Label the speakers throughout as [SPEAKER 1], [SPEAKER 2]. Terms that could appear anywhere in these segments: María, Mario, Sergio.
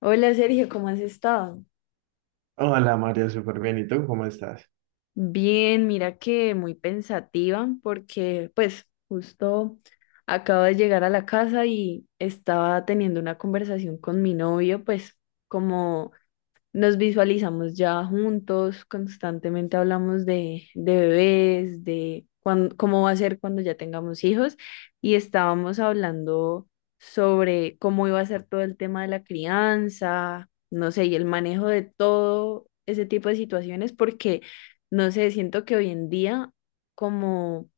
[SPEAKER 1] Hola, Sergio, ¿cómo has estado?
[SPEAKER 2] Hola Mario, súper bien. ¿Y tú cómo estás?
[SPEAKER 1] Bien, mira que muy pensativa porque pues justo acabo de llegar a la casa y estaba teniendo una conversación con mi novio, pues como nos visualizamos ya juntos. Constantemente hablamos de bebés, de cómo va a ser cuando ya tengamos hijos. Y estábamos hablando sobre cómo iba a ser todo el tema de la crianza, no sé, y el manejo de todo ese tipo de situaciones, porque, no sé, siento que hoy en día, como,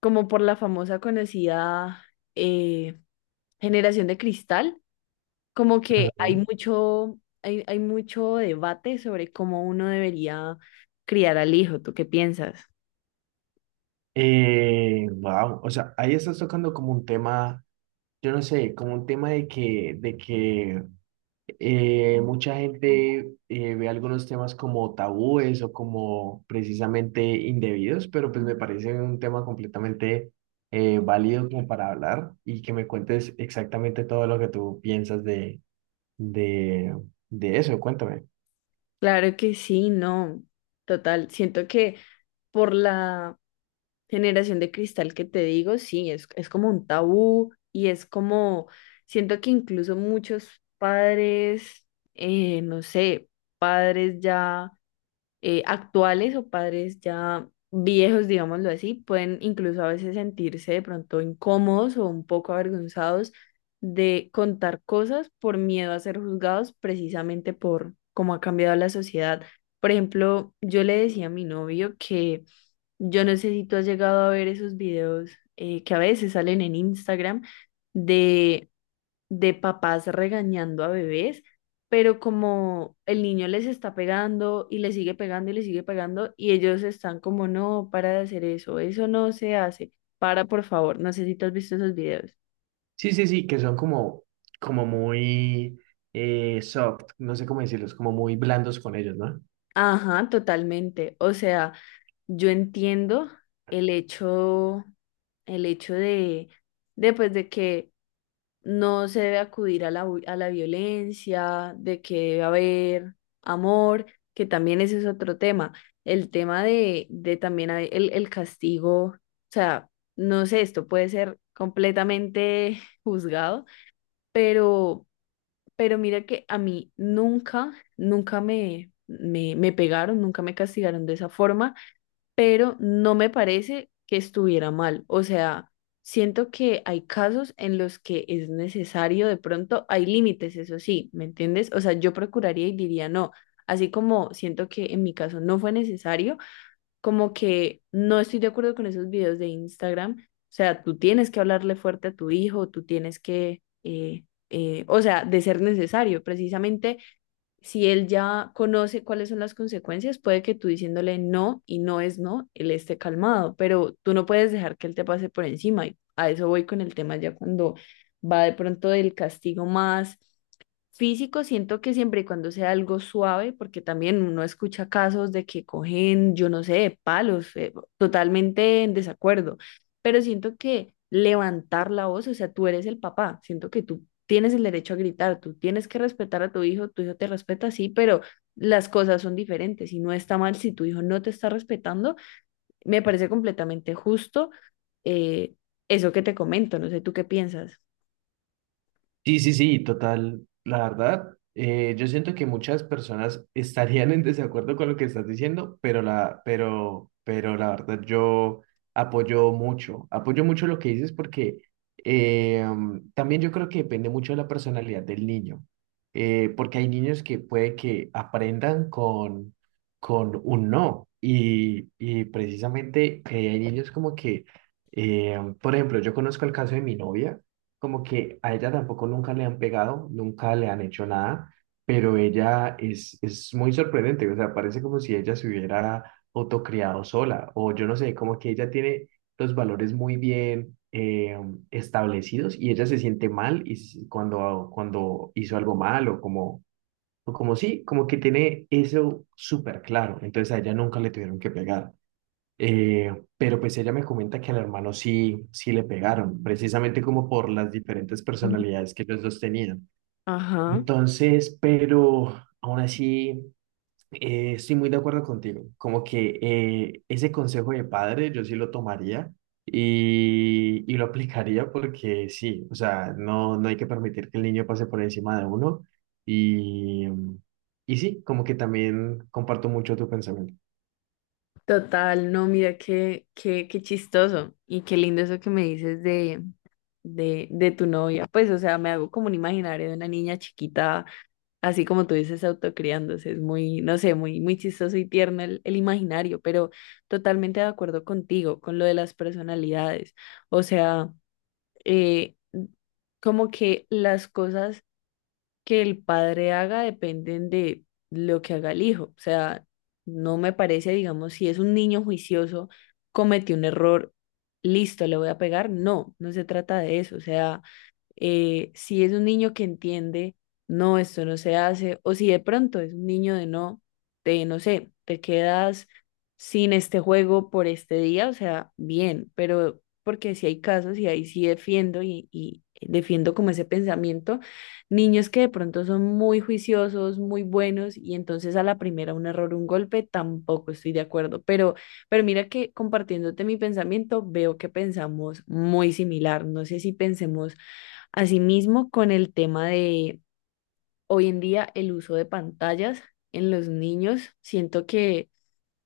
[SPEAKER 1] como por la famosa conocida, eh, generación de cristal, como que hay
[SPEAKER 2] Ujú.
[SPEAKER 1] mucho, hay, hay mucho debate sobre cómo uno debería criar al hijo. ¿Tú qué piensas?
[SPEAKER 2] Wow, o sea, ahí estás tocando como un tema, yo no sé, como un tema de que mucha gente ve algunos temas como tabúes o como precisamente indebidos, pero pues me parece un tema completamente válido como para hablar y que me cuentes exactamente todo lo que tú piensas de, de eso. Cuéntame.
[SPEAKER 1] Claro que sí, no. Total, siento que por la generación de cristal que te digo, sí, es como un tabú, y es como, siento que incluso muchos padres, no sé, padres ya actuales, o padres ya viejos, digámoslo así, pueden incluso a veces sentirse de pronto incómodos o un poco avergonzados de contar cosas por miedo a ser juzgados, precisamente por cómo ha cambiado la sociedad. Por ejemplo, yo le decía a mi novio que yo no sé si tú has llegado a ver esos videos que a veces salen en Instagram, de papás regañando a bebés, pero como el niño les está pegando y le sigue pegando y le sigue pegando, y ellos están como, no, para de hacer eso, eso no se hace, para, por favor. No sé si tú has visto esos videos.
[SPEAKER 2] Sí, sí, sí, que son como, como muy soft, no sé cómo decirlos, como muy blandos con ellos, ¿no?
[SPEAKER 1] Ajá, totalmente. O sea, yo entiendo el hecho, el hecho pues, de que no se debe acudir a la, a la violencia, de que debe haber amor, que también ese es otro tema. El tema de, también hay el castigo, o sea, no sé, esto puede ser completamente juzgado, pero, mira que a mí nunca me pegaron, nunca me castigaron de esa forma, pero no me parece que estuviera mal. O sea, siento que hay casos en los que es necesario, de pronto hay límites, eso sí, ¿me entiendes? O sea, yo procuraría y diría no. Así como siento que en mi caso no fue necesario, como que no estoy de acuerdo con esos videos de Instagram. O sea, tú tienes que hablarle fuerte a tu hijo, tú tienes que, o sea, de ser necesario, precisamente si él ya conoce cuáles son las consecuencias, puede que tú diciéndole no y no es no, él esté calmado, pero tú no puedes dejar que él te pase por encima. Y a eso voy con el tema ya cuando va de pronto del castigo más físico. Siento que siempre y cuando sea algo suave, porque también uno escucha casos de que cogen, yo no sé, palos, totalmente en desacuerdo, pero siento que levantar la voz, o sea, tú eres el papá, siento que tú tienes el derecho a gritar, tú tienes que respetar a tu hijo te respeta, sí, pero las cosas son diferentes, y no está mal si tu hijo no te está respetando. Me parece completamente justo eh, eso que te comento, no sé. ¿Tú qué piensas?
[SPEAKER 2] Sí, sí, sí, total. La verdad, yo siento que muchas personas estarían en desacuerdo con lo que estás diciendo, pero la verdad yo apoyo mucho lo que dices porque también yo creo que depende mucho de la personalidad del niño, porque hay niños que puede que aprendan con un no y precisamente hay niños como que, por ejemplo, yo conozco el caso de mi novia como que a ella tampoco nunca le han pegado, nunca le han hecho nada, pero ella es muy sorprendente, o sea, parece como si ella se hubiera autocriado sola, o yo no sé, como que ella tiene los valores muy bien establecidos y ella se siente mal y cuando, cuando hizo algo mal o como sí, como que tiene eso súper claro, entonces a ella nunca le tuvieron que pegar. Eh, pero pues ella me comenta que al hermano sí, sí le pegaron, precisamente como por las diferentes
[SPEAKER 1] Ujú.
[SPEAKER 2] personalidades que los dos tenían.
[SPEAKER 1] Ajá.
[SPEAKER 2] Entonces, pero aún así, estoy muy de acuerdo contigo, como que ese consejo de padre yo sí lo tomaría y lo aplicaría porque sí, o sea, no, no hay que permitir que el niño pase por encima de uno y, y sí, como que también comparto mucho tu pensamiento.
[SPEAKER 1] Total, no, mira qué chistoso y qué lindo eso que me dices de, de tu novia. Pues, o sea, me hago como un imaginario de una niña chiquita, así como tú dices, autocriándose. Es muy, no sé, muy, muy chistoso y tierno el imaginario, pero totalmente de acuerdo contigo, con lo de las personalidades. O sea, eh, como que las cosas que el padre haga dependen de lo que haga el hijo. O sea, no me parece, digamos, si es un niño juicioso, cometió un error, listo, le voy a pegar. No, no se trata de eso. O sea, si es un niño que entiende, no, esto no se hace, o si de pronto es un niño de no sé, te quedas sin este juego por este día, o sea, bien, pero porque si hay casos, y ahí sí defiendo y defiendo como ese pensamiento. Niños que de pronto son muy juiciosos, muy buenos, y entonces a la primera un error, un golpe, tampoco estoy de acuerdo, pero, mira que compartiéndote mi pensamiento, veo que pensamos muy similar, no sé si pensemos asimismo, con el tema de hoy en día el uso de pantallas en los niños. Siento que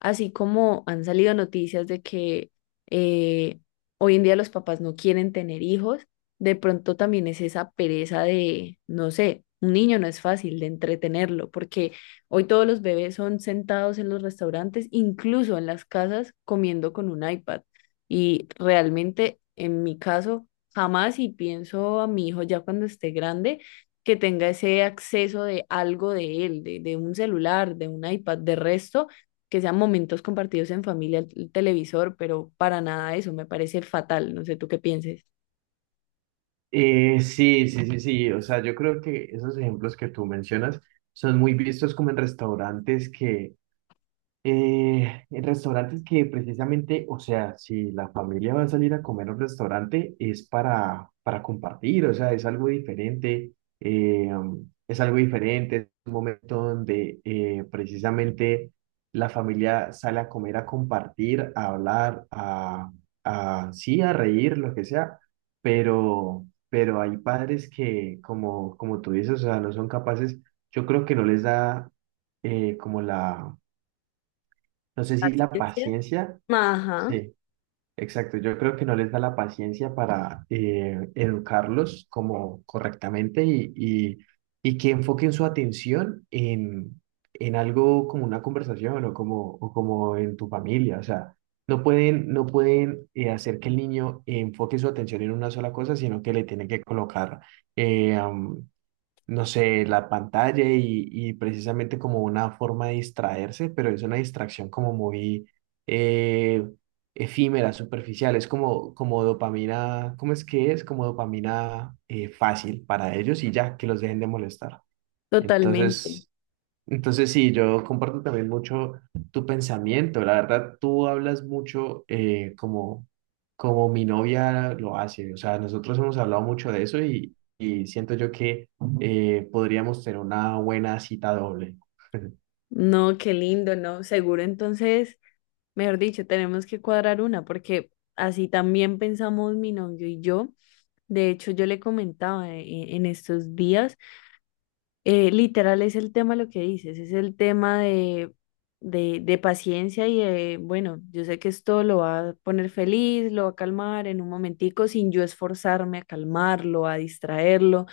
[SPEAKER 1] así como han salido noticias de que eh, hoy en día los papás no quieren tener hijos, de pronto también es esa pereza de, no sé, un niño no es fácil de entretenerlo, porque hoy todos los bebés son sentados en los restaurantes, incluso en las casas, comiendo con un iPad. Y realmente, en mi caso, jamás, y pienso a mi hijo ya cuando esté grande, que tenga ese acceso de algo de él, de, un celular, de un iPad. De resto, que sean momentos compartidos en familia, el televisor, pero para nada eso, me parece fatal. No sé tú qué pienses.
[SPEAKER 2] Sí, sí, sí, sí. O sea, yo creo que esos ejemplos que tú mencionas son muy vistos como en restaurantes que en restaurantes que precisamente, o sea, si la familia va a salir a comer a un restaurante es para compartir, o sea, es algo diferente, eh, es algo diferente, es un momento donde precisamente la familia sale a comer, a compartir, a hablar, sí, a reír, lo que sea, pero hay padres que, como, como tú dices, o sea, no son capaces, yo creo que no les da como la no sé si la
[SPEAKER 1] Paciencia.
[SPEAKER 2] paciencia,
[SPEAKER 1] Ajá,
[SPEAKER 2] sí, exacto. Yo creo que no les da la paciencia para educarlos como correctamente y que enfoquen su atención en algo como una conversación o como en tu familia. O sea, no pueden, no pueden hacer que el niño enfoque su atención en una sola cosa, sino que le tienen que colocar eh, am, no sé, la pantalla y precisamente como una forma de distraerse, pero es una distracción como muy eh, efímera, superficial, es como, como dopamina, ¿cómo es que es? Como dopamina fácil para ellos y ya, que los dejen de molestar.
[SPEAKER 1] totalmente.
[SPEAKER 2] Entonces, entonces, sí, yo comparto también mucho tu pensamiento. La verdad, tú hablas mucho como, como mi novia lo hace. O sea, nosotros hemos hablado mucho de eso y siento yo que podríamos tener una buena cita doble.
[SPEAKER 1] No, qué lindo, ¿no? Seguro entonces, mejor dicho, tenemos que cuadrar una, porque así también pensamos mi novio y yo. De hecho, yo le comentaba en estos días. Literal es el tema lo que dices, es el tema de, paciencia, y de, bueno, yo sé que esto lo va a poner feliz, lo va a calmar en un momentico sin yo esforzarme a calmarlo, a distraerlo.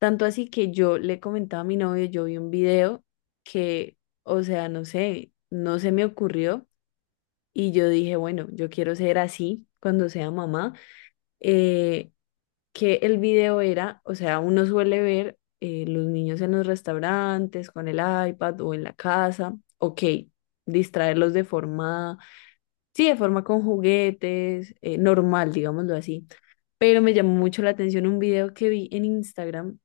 [SPEAKER 1] Tanto así que yo le comentaba a mi novio, yo vi un video que, o sea, no sé, no se me ocurrió, y yo dije, bueno, yo quiero ser así cuando sea mamá. Eh, que el video era, o sea, uno suele ver los niños en los restaurantes, con el iPad o en la casa, ok, distraerlos de forma, sí, de forma con juguetes, normal, digámoslo así, pero me llamó mucho la atención un video que vi en Instagram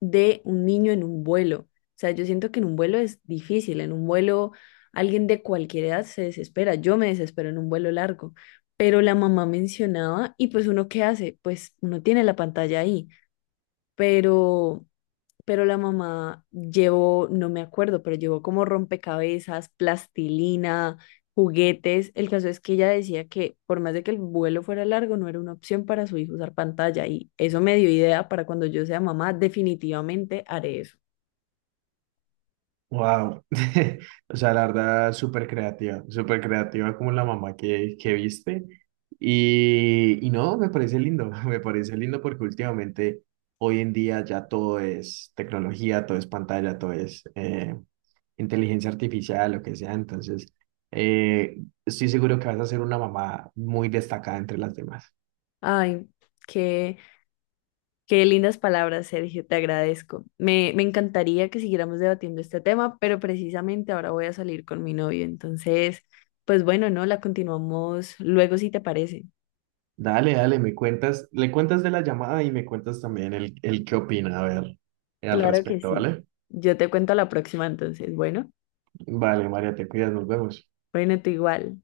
[SPEAKER 1] de un niño en un vuelo. O sea, yo siento que en un vuelo es difícil, en un vuelo alguien de cualquier edad se desespera, yo me desespero en un vuelo largo, pero la mamá mencionaba y pues uno qué hace, pues uno tiene la pantalla ahí, pero, la mamá llevó, no me acuerdo, pero llevó como rompecabezas, plastilina, juguetes. El caso es que ella decía que por más de que el vuelo fuera largo, no era una opción para su hijo usar pantalla, y eso me dio idea para cuando yo sea mamá, definitivamente haré eso.
[SPEAKER 2] Wow. O sea, la verdad, súper creativa como la mamá que viste. Y no, me parece lindo, me parece lindo porque últimamente, hoy en día ya todo es tecnología, todo es pantalla, todo es inteligencia artificial, lo que sea. Entonces, eh, estoy seguro que vas a ser una mamá muy destacada entre las demás.
[SPEAKER 1] Ay, qué, qué lindas palabras, Sergio, te agradezco. Me encantaría que siguiéramos debatiendo este tema, pero precisamente ahora voy a salir con mi novio, entonces. Pues bueno, no, la continuamos luego si te parece.
[SPEAKER 2] Dale, dale, me cuentas, le cuentas de la llamada y me cuentas también el qué opina, a ver, al
[SPEAKER 1] Claro que
[SPEAKER 2] respecto,
[SPEAKER 1] sí.
[SPEAKER 2] ¿vale?
[SPEAKER 1] Yo te cuento la próxima entonces. Bueno,
[SPEAKER 2] Vale, María, te cuidas, nos vemos.
[SPEAKER 1] bueno, tú igual.